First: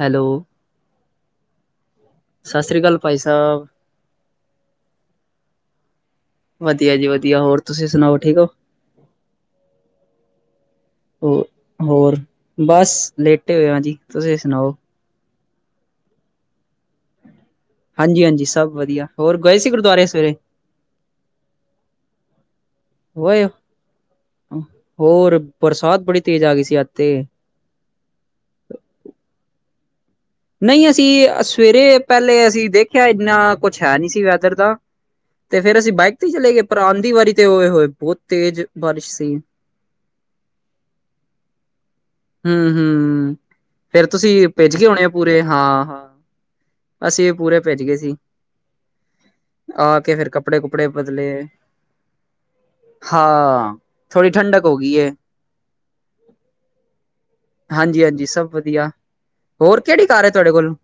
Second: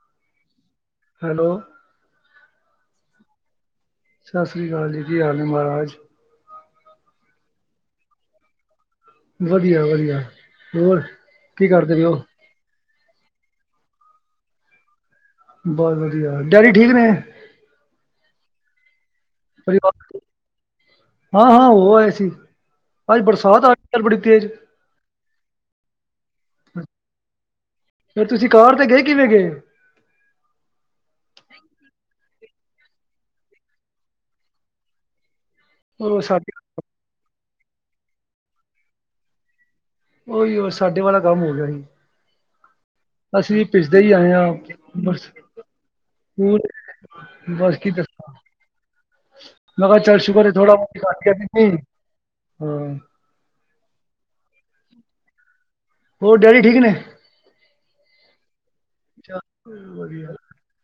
Hello. Hello. ਸਸ ਸ਼੍ਰੀ ਕਾਲ ਭਾਈ ਸਾਬ। ਸਸ ਸ੍ਰੀ ਕਾਲ ਜੀ ਕੀ ਹਾਲ ਨੇ ਮਹਾਰਾਜ? ਵਧੀਆ ਜੀ ਵਧੀਆ ਹੋਰ ਤੁਸੀ ਸੁਣਾਓ ਠੀਕ ਓ? ਵਧੀਆ-ਵਧੀਆ। ਹੋ ਹੋਰ ਬਸ ਲੇਟੇ ਹੋਏ ਆ ਜੀ ਤੁਸੀਂ ਸੁਣਾਓ। ਬਹੁਤ ਵਧੀਆ ਡੈਡੀ ਠੀਕ ਨੇ! ਹਾਂਜੀ ਹਾਂਜੀ ਸਭ ਵਧੀਆ। ਹੋਰ ਗਏ ਸੀ ਗੁਰਦੁਆਰੇ ਸਵੇਰੇ। ਹਾਂ-ਹਾਂ ਹੋ ਆਏ ਸੀ ਅੱਜ ਹੋਏ ਬਰਸਾਤ ਆ ਗੱਲ ਬੜੀ ਤੇਜ਼। ਹੋਰ ਬਰਸਾਤ ਬੜੀ ਤੇਜ਼ ਆ ਗਈ ਸੀ ਅੱਜ ਤੇ। ਫਿਰ ਤੁਸੀਂ ਕਾਰ ਤੇ ਗਏ ਕਿਵੇਂ ਗਏ? ਨਹੀਂ ਅਸੀਂ ਸਵੇਰੇ ਪਹਿਲੇ ਅਸੀਂ ਦੇਖਿਆ ਇੰਨਾ ਕੁੱਛ ਹੈ ਨਹੀਂ ਸੀ ਐਦਰ ਦਾ। ਤੇ ਫੇਰ ਅਸੀਂ ਬਾਈਕ ਉਹ ਤੇ ਹੀ ਚੱਲੇ ਸਾਡੇ ਗਏ ਪਰ ਆਂਦੀ ਵਾਰੀ ਤੇ ਉਏ-ਹੋਏ ਬਹੁਤ ਤੇਜ਼ ਬਾਰਿਸ਼ ਸੀ। ਉਹੀਓ ਸਾਡੇ ਵਾਲਾ ਕੰਮ ਹੋ ਗਿਆ ਜੀ। ਹੂੰ ਹੂੰ ਅਸੀਂ ਵੀ ਭਿਜਦੇ ਫੇਰ ਹੀ ਆਏ ਹਾਂ ਤੁਸੀਂ ਭਿੱਜ ਗਏ ਹੋਣੇ ਬਸ ਪੂਰੇ ਹਾਂ ਹਾਂ ਹੋਰ ਅਸੀਂ ਪੂਰੇ ਬਸ ਭਿੱਜ ਕੀ ਗਏ ਸੀ ਦੱਸਾਂ- ਮੈ ਕਿਹਾ ਆਕੇ ਚੱਲ ਫੇਰ ਸ਼ੂਕਰ ਏ ਕੱਪੜੇ ਕੁਪੜੇ ਥੋੜਾ-ਬੋਤ ਘੱਟ ਬਦਲੇ ਗਿਆ ਮੀਹ ਹਾਂ। ਹਾਂ ਥੋੜ੍ਹੀ ਠੰਡਕ ਹੋ ਗਈ ਏ। ਹੋਰ ਡੈਡੀ ਠੀਕ ਨੇ ਹਾਂਜੀ-ਹਾਂਜੀ ਸਭ ਵਧੀਆ।। ਚੱਲ ਹੋਰ ਕਿਹੜੀ ਕਾਰ ਏ ਵਧੀਆ ਤੁਹਾਡੇ ਕੋਲ?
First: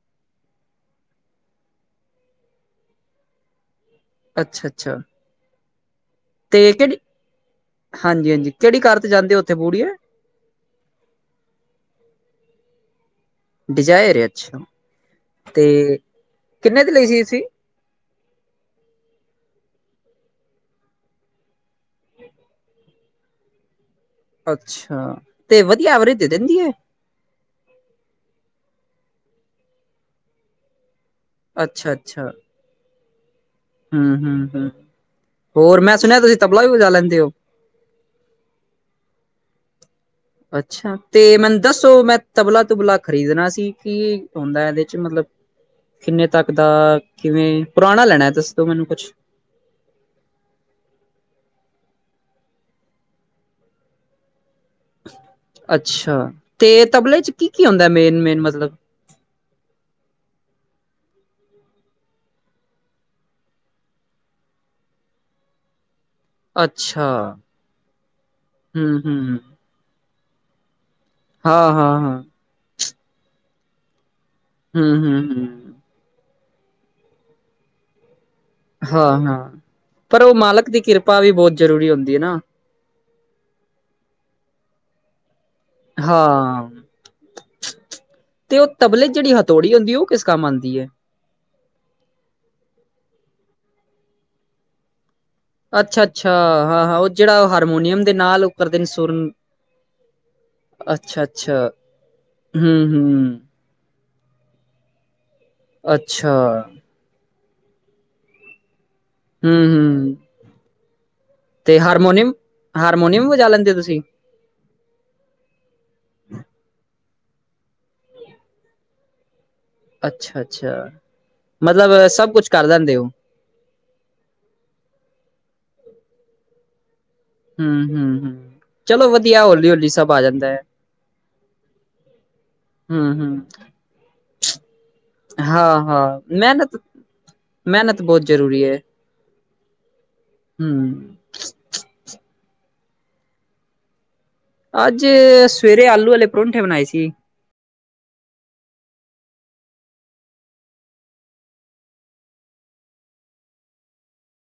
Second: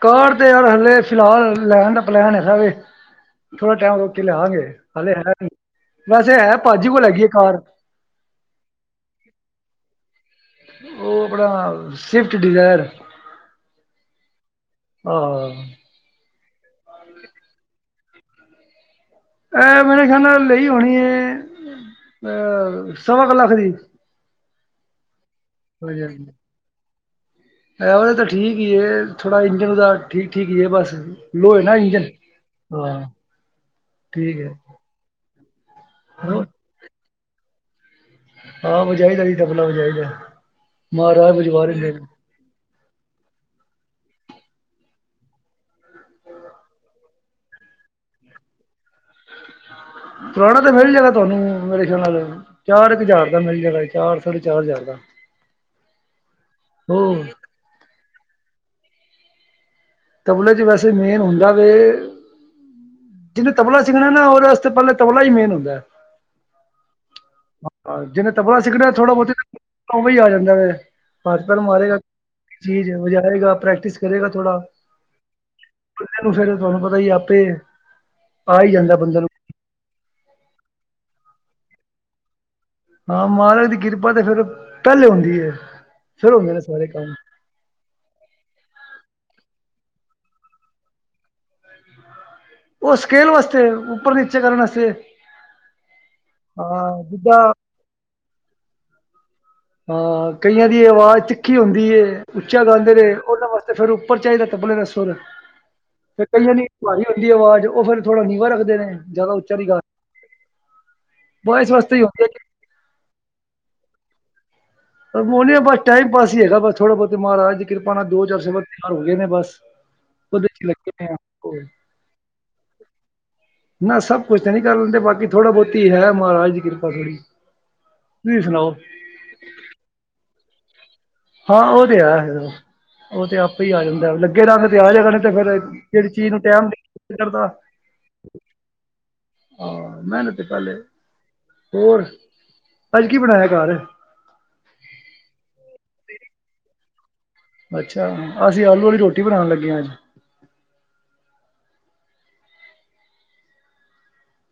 ਕਾਰ ਤੇ ਯਾਰ ਹਣ ਲੇ ਫਿਲਹਾਲ ਲੈਣ ਦਾ ਪਲੈਨ ਹੈਗਾ ਵੇ ਥੋੜਾ ਟੈਮ ਲੱਗੇ ਕੇ ਲਿਆਗੇ ਅੱਛਾ ਅੱਛਾ ਹੱਲੇ ਹੈ ਨੀ ਵੈਸੇ ਹੈ ਪਾਜੀ ਕੋਲ ਹੈਗੀ ਏ ਕਾਰ। ਹਾਂਜੀ-ਹਾਂਜੀ ਕਿਹੜੀ ਕਾਰ ਤੇ ਜਾਂਦੇ ਉੱਥੇ ਬੂੜੀਏ? ਉਹ ਆਪਣਾ ਸਵਿਫਟ ਡਿਜ਼ਾਇਰ। ਡਿਜ਼ਾਇਰ ਏ ਅੱਛਾ ਹਾਂ ਤੇ ਕਿੰਨੇ ਦੀ ਲਈ ਸੀ ਤੁਸੀਂ? ਇਹ ਮੇਰੇ ਖਿਆਲ ਨਾ ਲਈ ਹੋਣੀ ਅਹ ਸਵਾ ਕੁ ਲੱਖ ਦੀ। ਅੱਛਾ ਤੇ ਵਧੀਆ ਹਾਂਜੀ ਐਵਰੇਜ ਹਾਂਜੀ ਦੇ ਦਿੰਦੀ ਏ। ਐਵਰੇਜ ਤਾਂ ਠੀਕ ਈ ਏ ਥੋੜਾ ਇੰਜਨ ਉਹਦਾ ਠੀਕ-ਠੀਕ ਈ ਬਸ ਲੋ ਏ ਨਾ ਅੱਛਾ ਇੰਜਨ ਹਾਂ। ਠੀਕ ਹੈ ਹੂੰ-ਹੂੰ-ਹੂੰ ਹੋਰ ਮੈਂ ਸੁਣਿਆ ਤੁਸੀਂ ਹੋਰ? ਤਬਲਾ ਵੀ ਵਜਾ ਲੈਂਦੇ ਹੋ। ਹਾਂ ਵਜਾਇਦਾ ਵੀ ਤਬਲਾ ਵਜਾਈਦਾ। ਅੱਛਾ ਤੇ ਮੈਨੂੰ ਦੱਸੋ ਮੈਂ ਤਬਲਾ-ਤੁਬਲਾ ਖਰੀਦਣਾ ਸੀ ਕੀ ਹੁੰਦਾ ਇਹਦੇ ਚ ਮਤਲਬ ਕਿੰਨੇ ਤੱਕ ਦਾ ਕਿਵੇਂ ਪੁਰਾਣਾ ਲੈਣਾ ਹੈ ਦੱਸੋ ਮੈਨੂੰ ਕੁੱਛ ਪੁਰਾਣਾ ਤੇ ਮਿਲ ਜਾਏਗਾ ਤੁਹਾਨੂੰ ਮੇਰੇ ਖਿਆਲ ਨਾਲ ਚਾਰ ਕੇ ਹਜ਼ਾਰ ਦਾ ਮਿਲ ਜਾਏਗਾ ਚਾਰ-ਸਾਢੇ ਚਾਰ ਹਜ਼ਾਰ ਦਾ। ਅੱਛਾ ਤੇ ਤਬਲੇ ਉਹ ਚ ਕੀ-ਕੀ ਹੁੰਂਦਾ ਮੇਨ-ਮੇਨ ਮਤਲਬ ਤਬਲੇ ਚ ਵੈਸੇ ਮੇਨ ਹੁੰਦਾ ਵੇ ਜਿਨੇ ਤਬਲਾ ਸਿੱਖਣਾ ਨਾ ਉਹਦੇ ਵਾਸਤੇ ਪਹਿਲੇ ਤਬਲਾ ਹੀ ਮੇਨ ਹੁੰਦਾ। ਅੱਛਾ, ਜਿਨੇ ਤਬਲਾਾ ਸਿਖਣਾ ਥੌੜਾ-ਬੋਤੀ ਹੂੰ-ਹੂੰ, ਤੇ ਉਹ ਵੇ ਹੀ ਆ ਜਾਂਦਾ ਵੇ ਹ਼ੱਥ-ਪੈਰ ਮਾਰੇਗਾ ਹਾਂ-ਹਾਂ-ਹਾਂ, ਚੀਜ਼ ਵਜਾਰੇਗਾ ਪ੍ਰੈਕਟਿਸ ਕਰੇਗਾ ਥੋੜਾ ਹੂੰ-ਹੂੰ-ਹੂੰ। ਫੇਰ ਤੁਹਾਨੂੰ ਪਤਾ ਹੀ ਆਪੇ। ਆ ਹੀ ਜਾਂਦਾ ਬੰਦੇ ਨੂੰ ਹਾਂ-ਹਾਂ ਪਰ ਉਹ ਮਾਲਕ ਦੀ ਕਿਰਪਾ ਵੀ ਬਹੁਤ ਜ਼ਰੂਰੀ ਹੁੰਦੀ ਏ ਨਾ। ਹਾਂ ਮਹਾਰਾਜ ਦੀ ਕਿਰਪਾ ਤਾਂ ਫੇਰ ਪਹਿਲੇ ਹੁੰਦੀ ਏ ਫਿਰ ਹੁੰਦੇ ਨੇ ਹਾਂ। ਸਾਰੇ ਕੰਮ। ਤੇ ਉਹ ਤਬਲੇ ਚ ਜਿਹੜੀ ਹਥੌੜੀ ਹੁੰਦੀ ਏ ਉਹ ਕਿਸ ਕੰਮ ਆਂਦੀ ਏ? ਉਹ ਸਕੇੇਲ ਵਸਤੇ ਉੱਪਰ-ਨੀਚੇ ਕਰਨ ਵਾਸਤੇ‌ ਅੱਛਾ-ਅੱਛਾ ਹਾਂ-ਹਾਂ ਉਹ ਜਿਹੜਾ ਜਿੱਦਾਂ ਹੱਰਮੋਨੀਅਮ ਦੇ ਨਾਲ ਉਹ ਕਰਦੇ ਨੇ ਸੁਰ ਨੂੰ ਹਾਂ ਕਈਆਂ ਦੀ ਆਵਾਜ਼ ਤਿੱਖੀ ਹੁੰਦੀ ਏ ਉੱਚਾ ਗਾਂਦੇ ਨੇ ਹੂੰ-ਹੂੰ, ਉਹਨਾਂ ਵਾਸਤੇ। ਤੇ ਫੇਰ ਉੱਪਰ ਚਾਹੀਦਾ ਤਬਲੇ ਦਾ ਸੁਰ ਫਿਰ ਅੱਛਾ, ਕਈਆਂ ਨੇ ਭਾਰੀ ਹੁੰਦੀ ਆਵਾਜ਼ ਉਹ ਫੇਰ ਥੋੜਾ ਨੀਵਾਂ ਰੱਖਦੇ ਨੇ ਜਿਆਦਾ ਉੱਚਾ ਨੀ ਕਰ ਹੂੰ-ਹੂੰ ਤੇ ਹੀ ਹੁੰਦੀ ਹੈ ਹੱਰਮੋਨੀਅਮ, ਕਿ ਹਾਰਮੋਨੀਅਮ ਵੀ ਵਜਾ ਲੈਂਦੇ ਹੋ ਤੁਸੀਂ। ਹਰਮੋਨਿਅਮ ਬਸ ਟਾਈਮ ਪਾਸ ਹੀ ਹੈਗਾ ਬਸ ਥੋੜਾ ਬਹੁਤੇ ਮਹਾਰਾਜ ਦੀ ਕਿਰਪਾ ਨਾਲ ਦੋ ਚਾਰ ਸੁਰਾ ਤਿਆਰ ਹੋ ਗਏ ਨੇ ਬਸ। ਉਹਦੇ ਚ ਹੀ ਅੱਛਾ-ਅੱਛਾ ਲੱਗੇ ਨੇ ਆ ਹੋਰ ਮਤਲਬ ਸਭ ਕੁਛ ਕਰ ਲੈੰਦੇ ਹੋ। ਨਾ ਸਭ-ਕੁਛ ਤਾਂ ਨਹੀਂ ਕਰ ਲੈਂਦੇ ਬਾਕੀ ਥੋੜਾ ਬਹੁਤੀ ਹੈ ਮਹਾਰਾਜ ਦੀ ਕਿਰਪਾ ਥੋੜ੍ਹੀ ਹੂੰ-ਹੂੰ-ਹੂੰ ਚਲੋ ਵਧੀਆ ਹੌਲੀ-ਹੌਲੀ ਸਭ ਆ ਜਾਂਦਾ। ਹਾਂ ਉਹ ਤੇ ਆਜੇਗਾ। ਉਹ ਤੇ ਹੂੰ-ਹੂੰ, ਆਪੇ ਹੀ ਆ ਜਾਂਦਾ ਲੱਗੇ ਰਹਿੰਗਾ ਤੇ ਆ ਜੇਗਾ ਤੇ ਫੇਰ ਜਿਹੜੀ ਚੀਜ਼ ਨੂੰ ਟੈਮ ਨੀ ਲਗਦਾ ਮਿਹਨਤ ਬਹੁਤ ਜ਼ਰੂਰੀ ਐ। ਆਹ ਮਹਿਨਤ ਤੇ ਪਹਿਲੇ ਹੂੰ। ਹੋਰ ਅੱਜ ਕੀ ਬਣਾਇਆ ਘੱਰ? ਅੱਜ ਸਵੇਰੇ ਆਲੂ ਵਾਲੇ ਪਰੌਂਠੇ ਬਣਾਏ ਸੀ। ਅੱਛਾ ਅਸੀਂ ਆਲੂ ਵਾਲੀ ਰੋਟੀ ਬਣਾਣ ਲੱਗੇ ਆ ਅੱਜ।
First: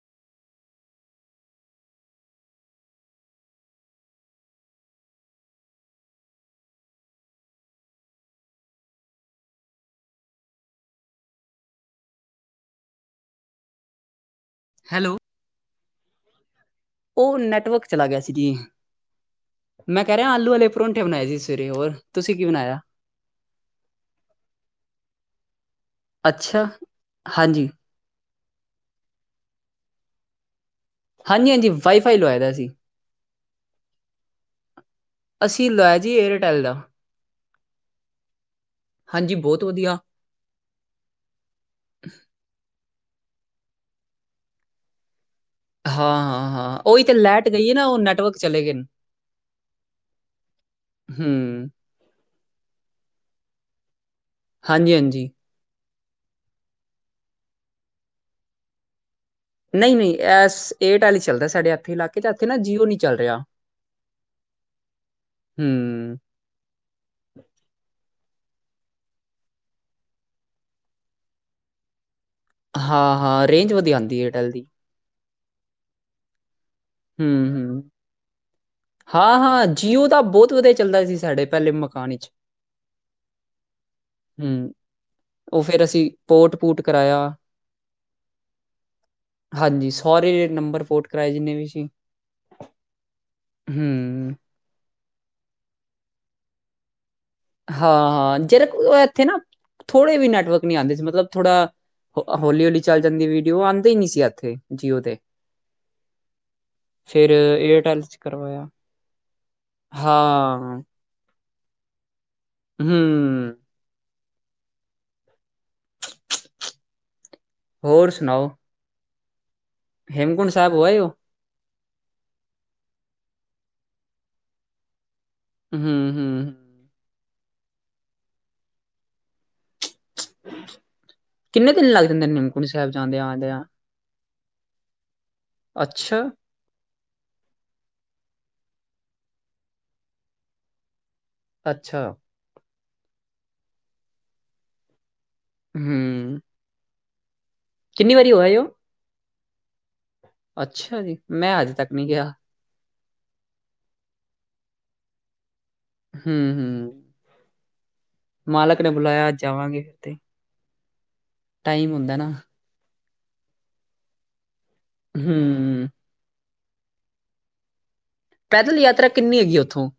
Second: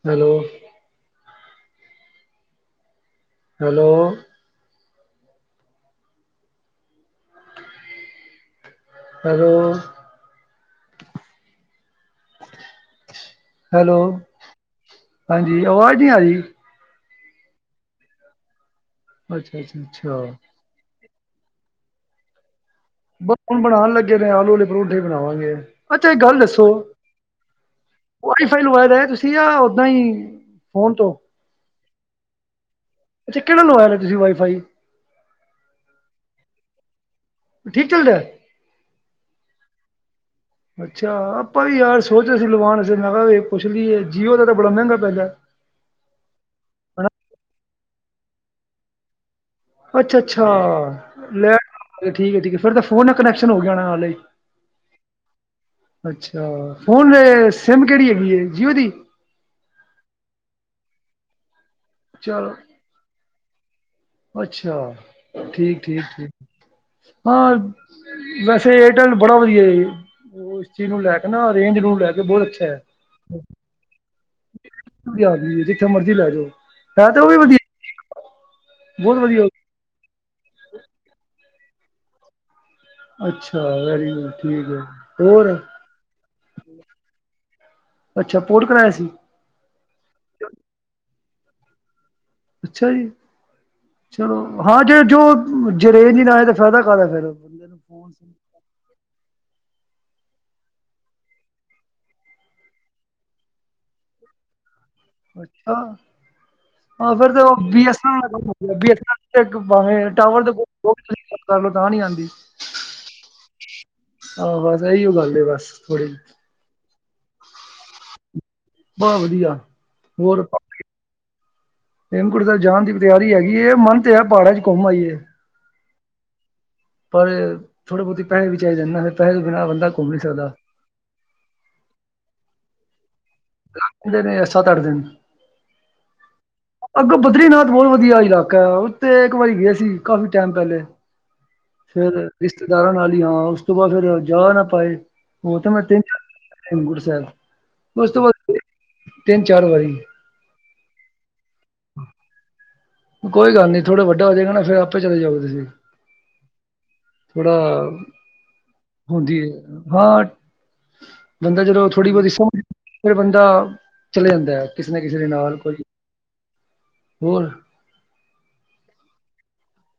Hello, hello, hello, hello, hello, ਹਾਂਜੀ, ਆਵਾਜ਼ ਨਹੀਂ ਆ ਰਹੀ। ਉਹ ਨੈਟਵਰਕ ਚਲਾ ਗਿਆ ਸੀ, ਜੀ ਅੱਛਾ, ਅੱਛਾ, ਮੈਂ ਕਹਿ ਅੱਛਾ। ਰਿਹਾ ਆਲੂ ਵਾਲੇ ਪਰੌਂਠੇ ਬਣਾਏ ਸੀ, ਸਵੇਰੇ ਹੋਰ ਤੁਸੀਂ ਕੀ ਬਣਾਇਆ? ਹੁਣ ਬਣਾਉਣ ਲੱਗੇ, ਨੇ ਆਲੂ ਵਾਲੇ ਪਰੌਠੇ ਬਣਾਵਾਂਗੇ ਅੱਛਾ ਇਹ ਗੱਲ ਦੱਸੋ। ਹਾਂਜੀ, ਵਾਈ ਫਾਈ ਲਵਾਇਦਾ ਹੈ, ਤੁਸੀਂ ਜਾਂ ਓਦਾਂ ਹੀ ਫੋਨ ਤੋਂ ਹਾਂਜੀ-ਹਾਂਜੀ, ਵਾਈਫਾਈ ਲਵਾਇ ਦਾ ਸੀ। ਅੱਛਾ, ਕਿਹੜਾ ਲਵਾਇਆ ਨੇ ਤੁਸੀਂ ਵਾਈਫਾਈ? ਅਸੀਂ ਲੋਇਆ ਜੀ ਏਅਰਟੈਲ ਦਾ। ਠੀਕ ਚੱਲ ਰਿਹਾ। ਹਾਂਜੀ ਬਹੁਤ ਵਧੀਆ, ਅੱਛਾ ਆਪਾਂ ਵੀ ਯਾਰ ਸੋਚ ਅ ਸੀ, ਲਵਾਨ ਅ ਲਗਾ ਪੁੱਛ ਲਈਏ ਜੀਓ, ਦਾ ਤਾਂ ਬੜਾ ਮਹਿੰਗਾ ਪੈਲ ਹਾਂ-ਹਾਂ-ਹਾਂ, ਉਹੀ ਤਾਂ ਲੈਟ ਗਈ ਹੈ, ਨਾ ਉਹ ਨੈਟਵਰਕ ਚਲੇ ਗਏ ਨੇ। ਅੱਛਾ-ਅੱਛਾ, ਲੈ ਹੂੰ ਠੀਕ-ਠੀਕ ਫੇਰ ਤਾਂ ਫੋਨ ਨਾਲ ਕਨੈਕਸ਼ਨ ਹੋ ਜਾਣਾ ਹਾਲ ਹੀ। ਹਾਂਜੀ-ਹਾਂਜੀ, ਅੱਛਾ, ਫੋਨ ਸਿਮ ਕਿਹੜੀ ਹੈਗੀ ਹੈ, ਜੀਓ ਦੀ? ਨਹੀਂ ਨਹੀਂ ਇਸ ਏਅਰਟੈਲ ਹੀ ਚੱਲਦਾ, ਸਾਡੇ ਇੱਥੇ ਇਲਾਕੇ ਇੱਥੇ ਚਲੋ ਨਾ ਜੀਓ ਨਹੀਂ ਚੱਲ ਰਿਹਾ। ਅੱਛਾ ਠੀਕ ਈ ਹੂੰ ਹੈ। ਹਾਂ ਵੈਸੇ ਏਅਰਟੈਲ ਬੜਾ ਵਧੀਆ ਹੈ। ਉਹ ਇਸ ਚੀਜ਼ ਨੂੰ ਲੈ ਕੇ ਨਾ ਅਰੇਂਜ ਨੂੰ ਲੈ ਕੇ ਬਹੁਤ ਅੱਛਾ, ਹਾਂ ਹਾਂ ਰੇਂਜ ਵਧੀਆ ਆਉਂਦੀ ਏਅਰਟੈਲ ਦੀ ਆਦ ਜਿੱਥੇ ਮਰਜ਼ੀ ਲੈ ਜਾਓ। ਹੈ ਤੇ ਹੂੰ ਉਹ ਵੀ ਵਧੀਆ, ਹੂੰ ਬਹੁਤ ਹਾਂ ਵਧੀਆ ਹਾਂ ਜੀਓ ਤਾਂ ਬਹੁਤ ਵਧੀਆ ਚੱਲਦਾ ਸੀ, ਸਾਡੇ ਪਹਿਲੇ ਮਕਾਨ ਵਿੱਚ। ਅੱਛਾ, ਵੈਰੀ ਗੁੱਡ ਠੀਕ ਹੂੰ ਹੈ ਹੋਰ। ਕਿਰਾਇਆ, ਅੱਛਾ ਪੋਰਟ ਕਰਇਆ ਸੀ। ਹਾਂਜੀ, ਸੋਰੀ ਨੰਬਰ ਫੋਟ ਕਰਵਾਏ, ਜਿੰਨੇ ਵੀ ਸੀਂ। ਅੱਛਾ ਜੀ, ਹੂੰ, ਚਲੋ ਹਾਂ ਜੇ ਜੋ ਜਰੇ ਨ ਲਾਏ ਤਾਂ ਫਾਇਦਾ ਕਾਹਦਾ ਫੇਰ ਹਾਂ-ਹਾਂ, ਜਿਹੜ ਇੱਥੇ ਨਾ ਥੋੜੇ ਵੀ ਨੈਟਵਰਕ ਨਹੀਂ ਆਉਂਦੇ ਸੀ, ਮਤਲਬ ਥੋੜ੍ਹਾ ਹੌਲੀ-ਹੌਲੀ, ਚੱਲ ਜਾਂਦੀ ਵੀਡੀਓ ਆਉਂਦੇ ਹੀ ਨਹੀਂ ਸੀ, ਇੱਥੇ ਜੀਓ ਤੇ ਅੱਛਾ, ਹਾਂ, ਫਿਰ ਤੇ ਬੀ ਏਅਰਟੈਲ 'ਚ ਐਸਨਲ ਕਰਵਾਇਆ ਹਾਂ ਟਾਵਰ ਲੋ ਤਾਂ ਨੀ ਆਦੀ। ਹੂੰ, ਆਹੋ ਤਾਂ ਇਹੀਓ ਗੱਲ ਬਸ ਥੋੜ੍ਹੀ ਹੋਰ ਸੁਣਾਓ? ਬਸ ਵਧੀਆ, ਹੋਰ ਹੇਮਕੁੰਡ ਸਾਹਿਬ ਹੋ ਆਏ ਹੋ? ਹੇਮਕੁੰਟ ਸਾਬ ਜਾਣ ਦੀ ਤਿਆਰੀ ਹੈਗੀ, ਇਹ ਮਨ ਤੇ ਹੈ ਪਹਾੜਾਂ ਚ ਘੁੰਮ ਆਈਏ। ਹੂੰ-ਹੂੰ। ਪਰ ਥੋੜੇ ਬਹੁਤੀ ਪੈਸੇ ਵਿੱਚਾਈ ਜਾਂਦਾ ਫੇਰ ਪੈਸੇ ਬਿਨਾਂ ਬੰਦਾ ਘੁੰਮ ਨੀ ਸਕਦਾ। ਕਿੰਨੇ ਦਿਨ ਲੱਗ ਜਾਂਦੇ, ਨਿਮਕੁੰੜ ਸਾਹਿਬ ਜਾਂਦੇ ਆਦੀਆਂ। ਦੇ ਨੇ ਸੱਤ ਅੱਠ ਦਿਨ ਅੱਛਾ। ਅੱਗੋਂ ਬਦਰੀਨਾਥ ਬਹੁਤ ਵਧੀਆ ਇਲਾਕਾ ਹੈ। ਉੱਥੇ ਇੱਕ ਵਾਰੀ ਗਏ ਸੀ ਕਾਫ਼ੀ ਟਾਈਮ ਪਹਿਲੇ। ਅੱਛਾ। ਫੇਰ ਰਿਸ਼ਤੇਦਾਰਾਂ ਨਾਲ ਹੀ ਹਾਂ। ਉਸ ਤੋਂ ਬਾਅਦ ਫੇਰ ਜਾ ਨਾ ਪਾਏ। ਉਹ ਤਾਂ ਮੈਂ ਤਿੰਨ ਹੂੰ, ਹੇਮਕੁੰਟ ਸਾਹਿਬ। ਉਸ ਕਿੰਨੀ ਤੋਂ ਵਾਰੀ ਹੋ ਬਾਅਦ ਆਏ ਹੋ? ਤਿੰਨ -ਚਾਰ ਵਾਰੀ ਅੱਛਾ ਜੀ। ਮੈਂ ਅੱਜ ਤੱਕ ਨਹੀਂ ਗਿਆ। ਕੋਈ ਗੱਲ ਨੀ ਥੋੜ੍ਹੇ ਵੱਡਾ ਹੋਗੇ ਨਾ। ਫਿਰ ਆਪੇ ਚਲੇ ਜਾਓ ਗੇ ਤੁਸੀਂ। ਹੂੰ ਹੂੰ। ਥੋੜਾ ਮਾਲਕ ਨੇ ਬੁਲਾਇਆ ਹੁੰਦੀ ਹੈ ਜਾਵਾਂਗੇ ਫਿਰ ਤੇ, ਹਾਂ। ਬੰਦਾ ਜਦੋਂ ਟਾਈਮ ਥੋੜੀ ਹੁੰਦਾ ਬਹੁਤੀ ਨਾ। ਸਮਝ ਲੈਂਦੇ। ਫਿਰ ਬੰਦਾ ਚਲੇ ਜਾਂਦਾ ਐ। ਕਿਸੇ ਨਾ ਕਿਸੇ ਦੇ ਨਾਲ ਕੋਈ ਹੂੰ, ਹੋਰ ਪੈਦਲ ਯਾਤਰਾ ਕਿੰਨੀ ਹੈਗੀ ਉੱਥੋਂ?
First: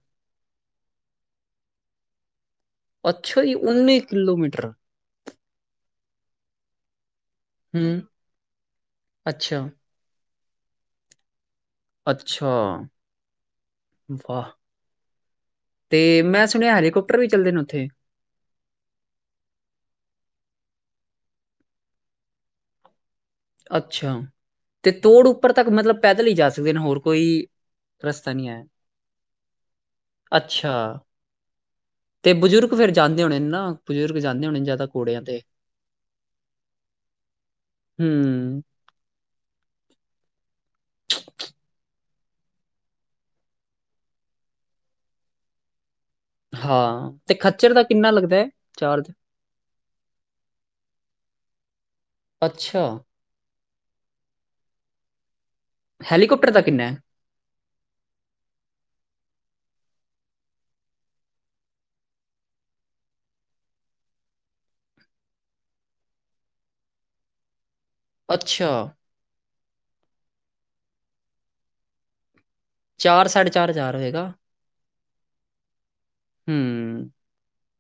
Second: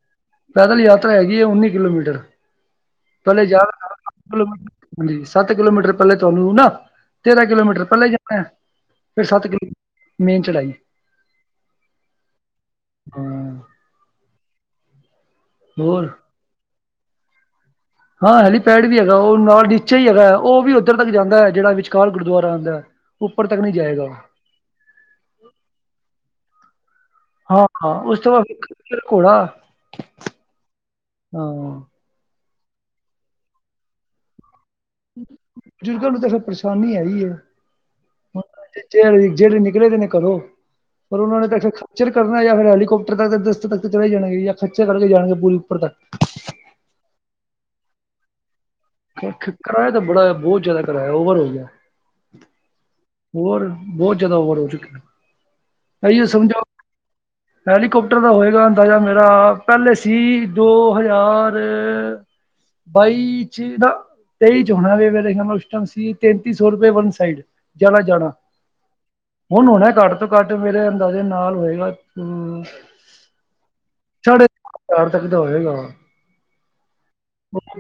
ਪੈਦਲ ਯਾਤਰਾ ਹੈਗੀ ਆ। ਉੱਨੀ ਕਿਲੋਮੀਟਰ ਅੱਛਾ ਪਹਿਲੇ ਜੀ। ਜਾ ਉੱਨੀ ਕਿਲੋਮੀਟਰ। ਹਾਂਜੀ ਸੱਤ ਕਿਲੋਮੀਟਰ ਪਹਿਲੇ ਤੂਰ ਲੈਣਾ ਨਾ। ਤੇਰਾਂ ਕਿਲੋਮੀਟਰ ਹੂੰ, ਪਹਿਲਾਂ ਜਾਣਾ। ਫਿਰ ਸੱਤ ਅੱਛਾ, ਕਿਲੋਮੀਟਰ ਮੇਨ ਚੜ੍ਹਾਈ। ਅੱਛਾ ਵਾਹ। ਹੋਰ ਤੇ ਮੈਂ ਸੁਣਿਆ ਹੈਲੀਕਾਪਟਰ ਵੀ ਚੱਲਦੇ ਨੇ ਉੱਥੇ? ਹਾਂ ਹੈਲੀਪੈਡ ਵੀ ਹੈਗਾ। ਉਹ ਨਾਲ ਨੀਚੇ ਹੀ ਹੈਗਾ। ਉਹ ਵੀ ਉੱਧਰ ਤੱਕ ਜਾਂਦਾ ਹੈ ਜਿਹੜਾ ਵਿਚਕਾਰ ਗੁਰਦੁਆਰਾ ਆਉਂਦਾ। ਉੱਪਰ ਤੱਕ ਨਹੀਂ ਜਾਏਗਾ। ਅੱਛਾ। ਤੇ ਥੋੜੀ ਉੱਪਰ ਤੱਕ ਮਤਲਬ ਪੈਦਲ ਹੀ ਜਾ ਸਕਦੇ ਨੇ, ਹੋਰ ਕੋਈ ਹਾਂ ਹਾਂ ਉਸ ਤੋਂ ਰਸਤਾ ਨਹੀਂ ਬਾਅਦ ਐ। ਫਿਰ ਘੋੜਾ ਅੱਛਾ। ਹੂੰ ਤੇ ਬਜ਼ੁਰਗ ਫੇਰ ਜਾਂਦੇ ਹੋਣੇ ਨਾ। ਬਜ਼ੁਰਗ ਜਾਂਦੇ ਹੋਣੇ ਜ਼ਿਆਦਾ। ਘੋੜਿਆਂ ਤੇ ਬਜ਼ੁਰਗਾਂ ਨੂੰ ਤਾਂ ਫਿਰ ਪਰੇਸ਼ਾਨੀ ਹੈ ਹੀ ਹੈ। ਹੂੰ ਜਿਹੜੇ-ਜਿਹੜੇ ਨਿਕਲੇ ਤੇ ਨੇ ਘਰੋਂ, ਪਰ ਉਹਨਾਂ ਨੇ ਤਾਂ ਫੇਰ ਖੱਚਰ ਕਰਨਾ ਜਾਂ ਫਿਰ ਹੈਲੀਕੋਪਟਰ ਤੱਕ ਦਸ ਤੱਕ ਚਲੇ ਹੀ ਜਾਣਗੇ। ਜਾਂ ਖੱਚਰ ਕਰਕੇ ਜਾਣਗੇ ਪੂਰੀ ਉੱਪਰ ਤੱਕ। ਹਾਂ ਤੇ ਖੱਚਰ ਦਾ ਕਿੰਨਾ ਲੱਗਦਾ ਹੈ ਚਾਰਜ? ਕਿਰਾਇਆ ਤਾਂ ਬੜਾ ਬਹੁਤ ਜ਼ਿਆਦਾ ਕਿਰਾਇਆ ਓਵਰ ਹੋ ਗਿਆ। ਅੱਛਾ। ਹੂੰ। ਬਹੁਤ ਜਿਆਦਾ ਓਵਰ ਹੋ ਚੁੱਕਿਆ। ਇਹਿਓ ਹੈਲੀਕਾਪਟਰ ਦਾ ਸਮਝਿਓ ਕਿੰਨਾ ਹੈ ਹੈਲੀਕੋਪਟਰ ਦਾ ਹੋਏਗਾ ਅੰਦਾਜ਼ਾ ਮੇਰਾ। ਪਹਿਲੇ ਸੀ ਦੋ ਹਜ਼ਾਰ ਬਈ ਚ ਨਾ- ਤੇਈ ਚੋ ਮੇਰੇ ਉਸ ਟਾਈਮ ਸੀ, ਤੇੈਂਤੀ ਸੌ ਰੁਪਏ ਵੰਨ ਸਾਈਡ। ਜਾਣਾ-ਜਾਣਾ ਅੱਛਾ ਹੁਣ -ਹਣਾ ਘੱਟ ਤੋ ਘੱਟ ਮੇਰੇ ਅੰਦਾਜ਼ੇ ਨਾਲ ਹੋਏਗਾ ਹੂੰ। ਚਾਰ- ਸਾਢੇ ਚਾਰ ਹਜ਼ਾਰ ਹੋਏਗਾ? ਪਾਰ ਤੱਕ ਦਾ ਹੋਏਗਾ ਓ। ਹੂੰ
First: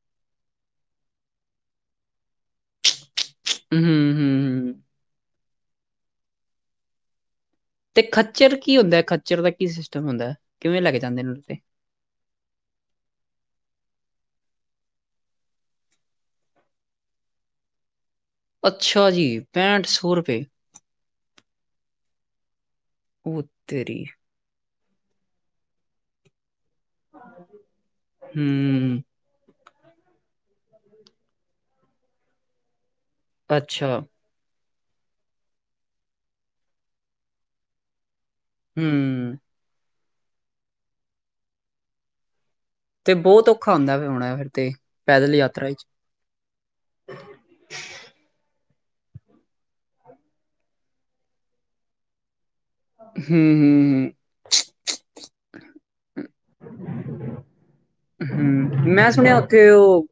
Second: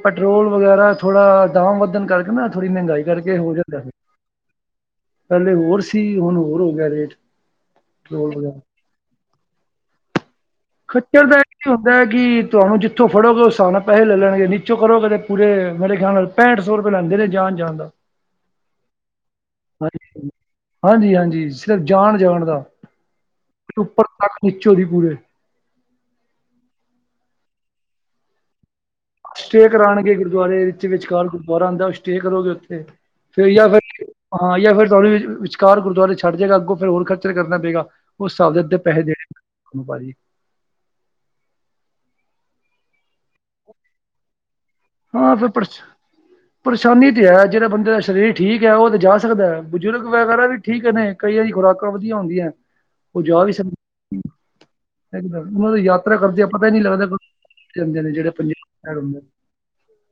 ਪੈਟਰੋਲ ਵਗੈਰਾ ਥੋੜਾ ਦਾਮ ਵੱਧਣ ਕਰਕੇ ਨਾ ਥੋੜ੍ਹੀ ਮਹਿੰਗਾਈ ਕਰਕੇ ਹੋ ਜਾਂਦਾ। ਹੂੰ ਫਿਰ ਹੂੰ ਹੂੰ। ਪਹਿਲੇ ਹੋਰ ਸੀ। ਹੁਣ ਹੋਰ ਹੋ ਗਿਆ ਰੇਟ। ਤੇ ਪੈਟਰੋਲ ਵਗੈਰਾ ਖੱਚਰ ਕੀ ਹੁੰਦਾ ਹੈ। ਖੱਚਰ ਦਾ ਕੀ ਸਿਸਟਮ ਹੁੰਦਾ ਹੈ? ਕਿਵੇਂ ਲੱਗ ਜਾਂਦੇ ਖੱਚਰ ਨੇ ਦਾ ਉਹਦੇ ਤੇ ਕੀ ਕਿ ਤੁਹਾਨੂੰ ਜਿੱਥੋਂ ਫੜੋਗੇ। ਉਸ ਸ ਨਾਲ ਪੈਸੇ ਲੈ ਲੈਣਗੇ। ਨੀਚੋਂ ਕਰੋਗੇ ਤੇ ਪੂਰੇ ਮੇਰੇ ਖਿਆਲ ਨਾਲ ਪੈਂਠ ਸੌ ਰੁਪਏ ਲੈਂਦੇ ਨੇ ਜਾਣ-ਜਾਣ ਦਾ। ਅੱਛਾ ਜੀ ਪੈਂਠ ਸੌ ਹਾਂਜੀ ਰੁਪਏ। ਹਾਂਜੀ ਹਾਂਜੀ। ਸਿਰਫ ਜਾਣ- ਜਾਣ ਦਾ, ਉਹ ਤੇਰੀ ਉੱਪਰ ਤੱਕ ਨਿਚੋਂ ਦੀ ਪੂਰੇ। ਹੂੰ ਸਟੇ ਕਰਾਉਣਗੇ ਗੁਰਦੁਆਰੇ ਵਿੱਚ ਵਿਚਕਾਰ ਗੁਰਦੁਆਰਾ ਆਉਂਦਾ। ਸਟੇ ਕਰੋਗੇ ਉੱਥੇ, ਫੇਰ ਜਾਂ ਅੱਛਾ ਫਿਰ- ਹਾਂ ਜਾਂ ਫਿਰ। ਤੁਹਾਡੇ ਵਿਚਕਾਰ ਗੁਰਦੁਆਰੇ ਛੱਡ ਜਾਏਗਾ। ਅੱਗੋਂ ਫਿਰ ਹੋਰ ਖਚਰ ਕਰਨਾ ਪਏਗਾ। ਉਸ ਹਿਸਾਬ ਦੇ ਅੱਧੇ ਪੈਸੇ ਦੇਣੇ ਹੂੰ ਪੈਂਦੇ ਭਾਜੀ। ਤੇ ਬਹੁਤ ਔਖਾ ਹੁੰਦਾ ਹੋਉਦਾ, ਫਿਰ ਏ ਵੀ ਤੇ ਪੈਦਲ ਹਾਂ ਫਪਟ ਯਾਤਰਾ [inaudible] ਚ [unintelligible] ਪਰੇਸ਼ਾਨੀ ਤੇ ਹੈ, ਜਿਹੜਾ ਬੰਦੇ ਦਾ ਸਰੀਰ ਠੀਕ ਹੈ, ਉਹ ਤੇ ਜਾ ਸਕਦਾ ਹੈ, ਬਜ਼ੁਰਗ ਵਗੈਰਾ ਵੀ ਠੀਕ ਹੈ ਨੇ ਕਈ ਵਾਰੀ ਖੁਰਾਕਾਂਧੀਆ ਹੁੰਦੀਆਂ ਹੂ ਹੂ ਹੂ ਮ ਉਹਨਾਂ ਯਾਤਰਾ ਕਰਦੇ ਆ, ਪਤਾ ਹੀ ਨੀ ਲੱਗਦਾ ਜਾਂਦੇ ਨੇ ਜਿਹੜੇ ਪੰਜਾਬਡ ਹੁੰ ਤੇ ਉਹ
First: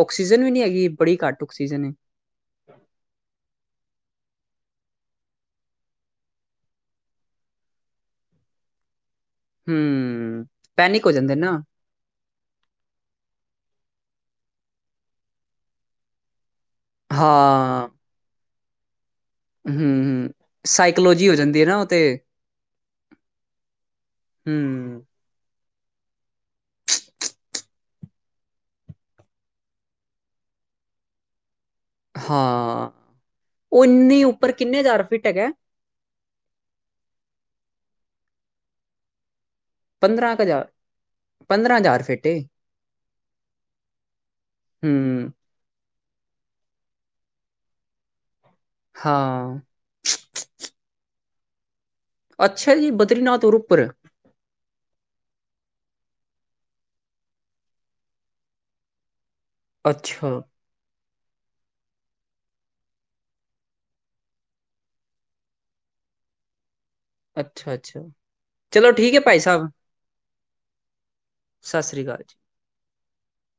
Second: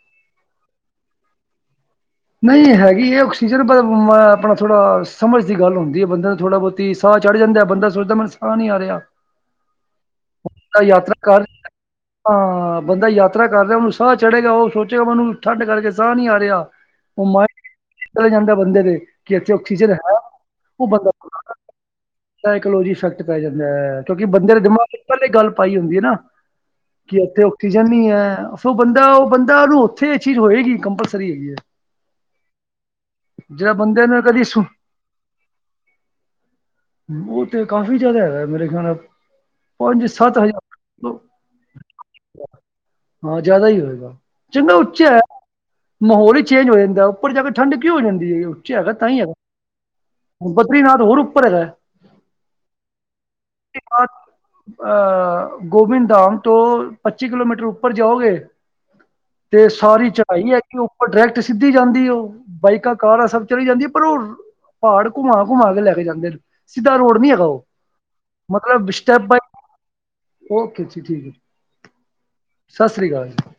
ਆਕਸੀਜਨ ਵੀ ਨੀ ਹੈਗੀ, ਬੜੀ ਘੱਟ ਆਕਸੀਜਨ ਐ ਨਹੀਂ ਹੈਗੀ ਇਹ ਆਕਸੀਜਨ, ਆਪਣਾ ਥੋੜਾ ਸਮਝ ਦੀ ਗੱਲ ਹੁੰਦੀ ਹੈ, ਬੰਦੇ ਨੂੰ ਥੋੜ੍ਹਾ ਬਹੁਤ ਤੇ ਸਾਹ ਚੜ੍ਹ ਜਾਂਦਾ, ਬੰਦਾ ਸੋਚਦਾ ਮੈਨੂੰ ਸਾਹ ਨਹੀਂ ਆ ਰਿਹਾ ਹ [unintelligible] ਯਾਤਰਾ ਕਰ ਹਾਂ ਬੰਦਾ ਯਾਤਰਾ ਕਰ ਰਿਹਾ ਔਨੂੰ ਸਾਹ ਚੜ੍ਹੇਗਾ, ਉਹ ਸੋਚੇਗਾ ਮੈਨੂੰ ਠੰਡ ਕਰਕੇ ਸਾਹ ਨਹੀਂ ਆ ਰਿਹਾ ਔ ਮਰ ਹਾਂ ਚਲਾ ਜਾਂਦਾ, ਬੰਦੇ ਦੇ ਕੀ ਇੱਥੇ ਆਕਸੀਜਨ ਹੈ, ਹੂੰ ਉਹ ਬੰਦਾ ਸਾਈਕੋਲੋਜੀ ਹੋ ਜਾਂਦੀ ਹੈ ਨਾ ਉਹ ਤੇ ਸਾਈਕੋਲੋਜੀ ਇਫਕਟ ਪੈ ਜਾਂਦਾ ਹੈ, ਕਿਉਂਕਿ ਬੰਦੇ ਦੇ ਦਿਮਾਗ ਚ ਹੂੰ ਪਹਿਲੇ ਗੱਲ ਪਾਈ ਹੁੰਦੀ ਹੈ ਨਾ ਕਿ ਉੱਥੇ ਆਕਸੀਜਨ ਨਹੀਂ ਹੈ ਉਹ ਬੰਦਾ ਉਹ ਬੰਦਾ ਉਹਨੂੰ ਉੱਥੇ ਇਹ ਚੀਜ਼ ਹੋਏਗੀ ਕੰਪਲਸਰੀ ਹੈਗੀ ਹੈ ਹਾਂ ਜਿਹੜਾ ਉਹ ਬੰਦੇ ਨੇ ਇੰਨਨੀ ਕਦੀ ਉੱਪਰ, ਸੁ ਕਿੰਨੇ ਹਜ਼ਾਰ ਫਿੱਟ ਹੈਗਾ ਉਹ ਤੇ ਕਾਫੀ ਜਿਆਦਾ ਹੈਗਾ, ਮੇਰੇ ਖਿਆਲ ਪੰਜ ਪੰਦਰਾਂ ਸੱਤ ਕੁ ਹਜ਼ਾਰ, ਪੰਦਰਾਂ ਹਜ਼ਾਰ ਫੀਟ ਏ ਹਾਂ ਜ਼ਿਆਦਾ ਹੀ ਹੋਏਗਾ, ਚੰਗਾ ਉੱਚਾ ਹੈ। ਹੂੰ ਮਾਹੌਲ ਹੀ ਚੇਂਜ ਹੋ ਜਾਂਦਾ, ਉੱਪਰ ਜਾ ਕੇ ਠੰਡ ਕਿਉਂ ਹੋ ਜਾਂਦੀ ਹੈ ਉਥੇ ਹੈਗਾ ਤਾਂ ਹੀ ਹੈਗਾ। ਹਾਂ ਬਦਰੀਨਾਥ ਹੋਰ ਉਪਰ ਹੈਗਾ ਐ ਅੱਛਾ ਜੀ, ਬਦਰੀਨਾਥ ਹੋਰ ਉੱਪਰ ਐ। ਅ ਗੋਬਿੰਦ ਧਾਮ ਤੋਂ ਪੱਚੀ ਕਿਲੋਮੀਟਰ ਉੱਪਰ ਜਾਓਗੇ। [unintelligible] ਤੇ ਸਾਰੀ ਅੱਛਾ ਚੜ੍ਹਾਈ ਹੈ, ਕਿ ਉੱਪਰ ਡਾਇਰੈਕਟ ਸਿੱਧੀ ਜਾਂਦੀ ਉਹ, ਬਾਈਕਾਂ, ਕਾਰਾਂ ਸਭ ਚਲੀ ਜਾਂਦੀ ਪਰ ਉਹ ਪਹਾੜ ਘੁਮਾ ਘੁਮਾ ਕੇ ਲੈ ਕੇ ਜਾਂਦੇ, ਸਿੱਧਾ ਰੋਡ ਨੀ ਹੈਗਾ ਉਹ, ਅੱਛਾ ਅੱਛਾ ਮਤਲਬ ਚਲੋ ਠੀਕ ਸਟੈਪ ਹੈ ਭਾਈ ਬਾਏ ਸਾਹਿਬ ਓਕੇ ਜੀ ਠੀਕ ਹੈ, ਸਤਿ ਸ੍ਰੀ ਅਕਾਲ ਜੀ ਸਤਿ ਸ੍ਰੀ ਅਕਾਲ ਜੀ।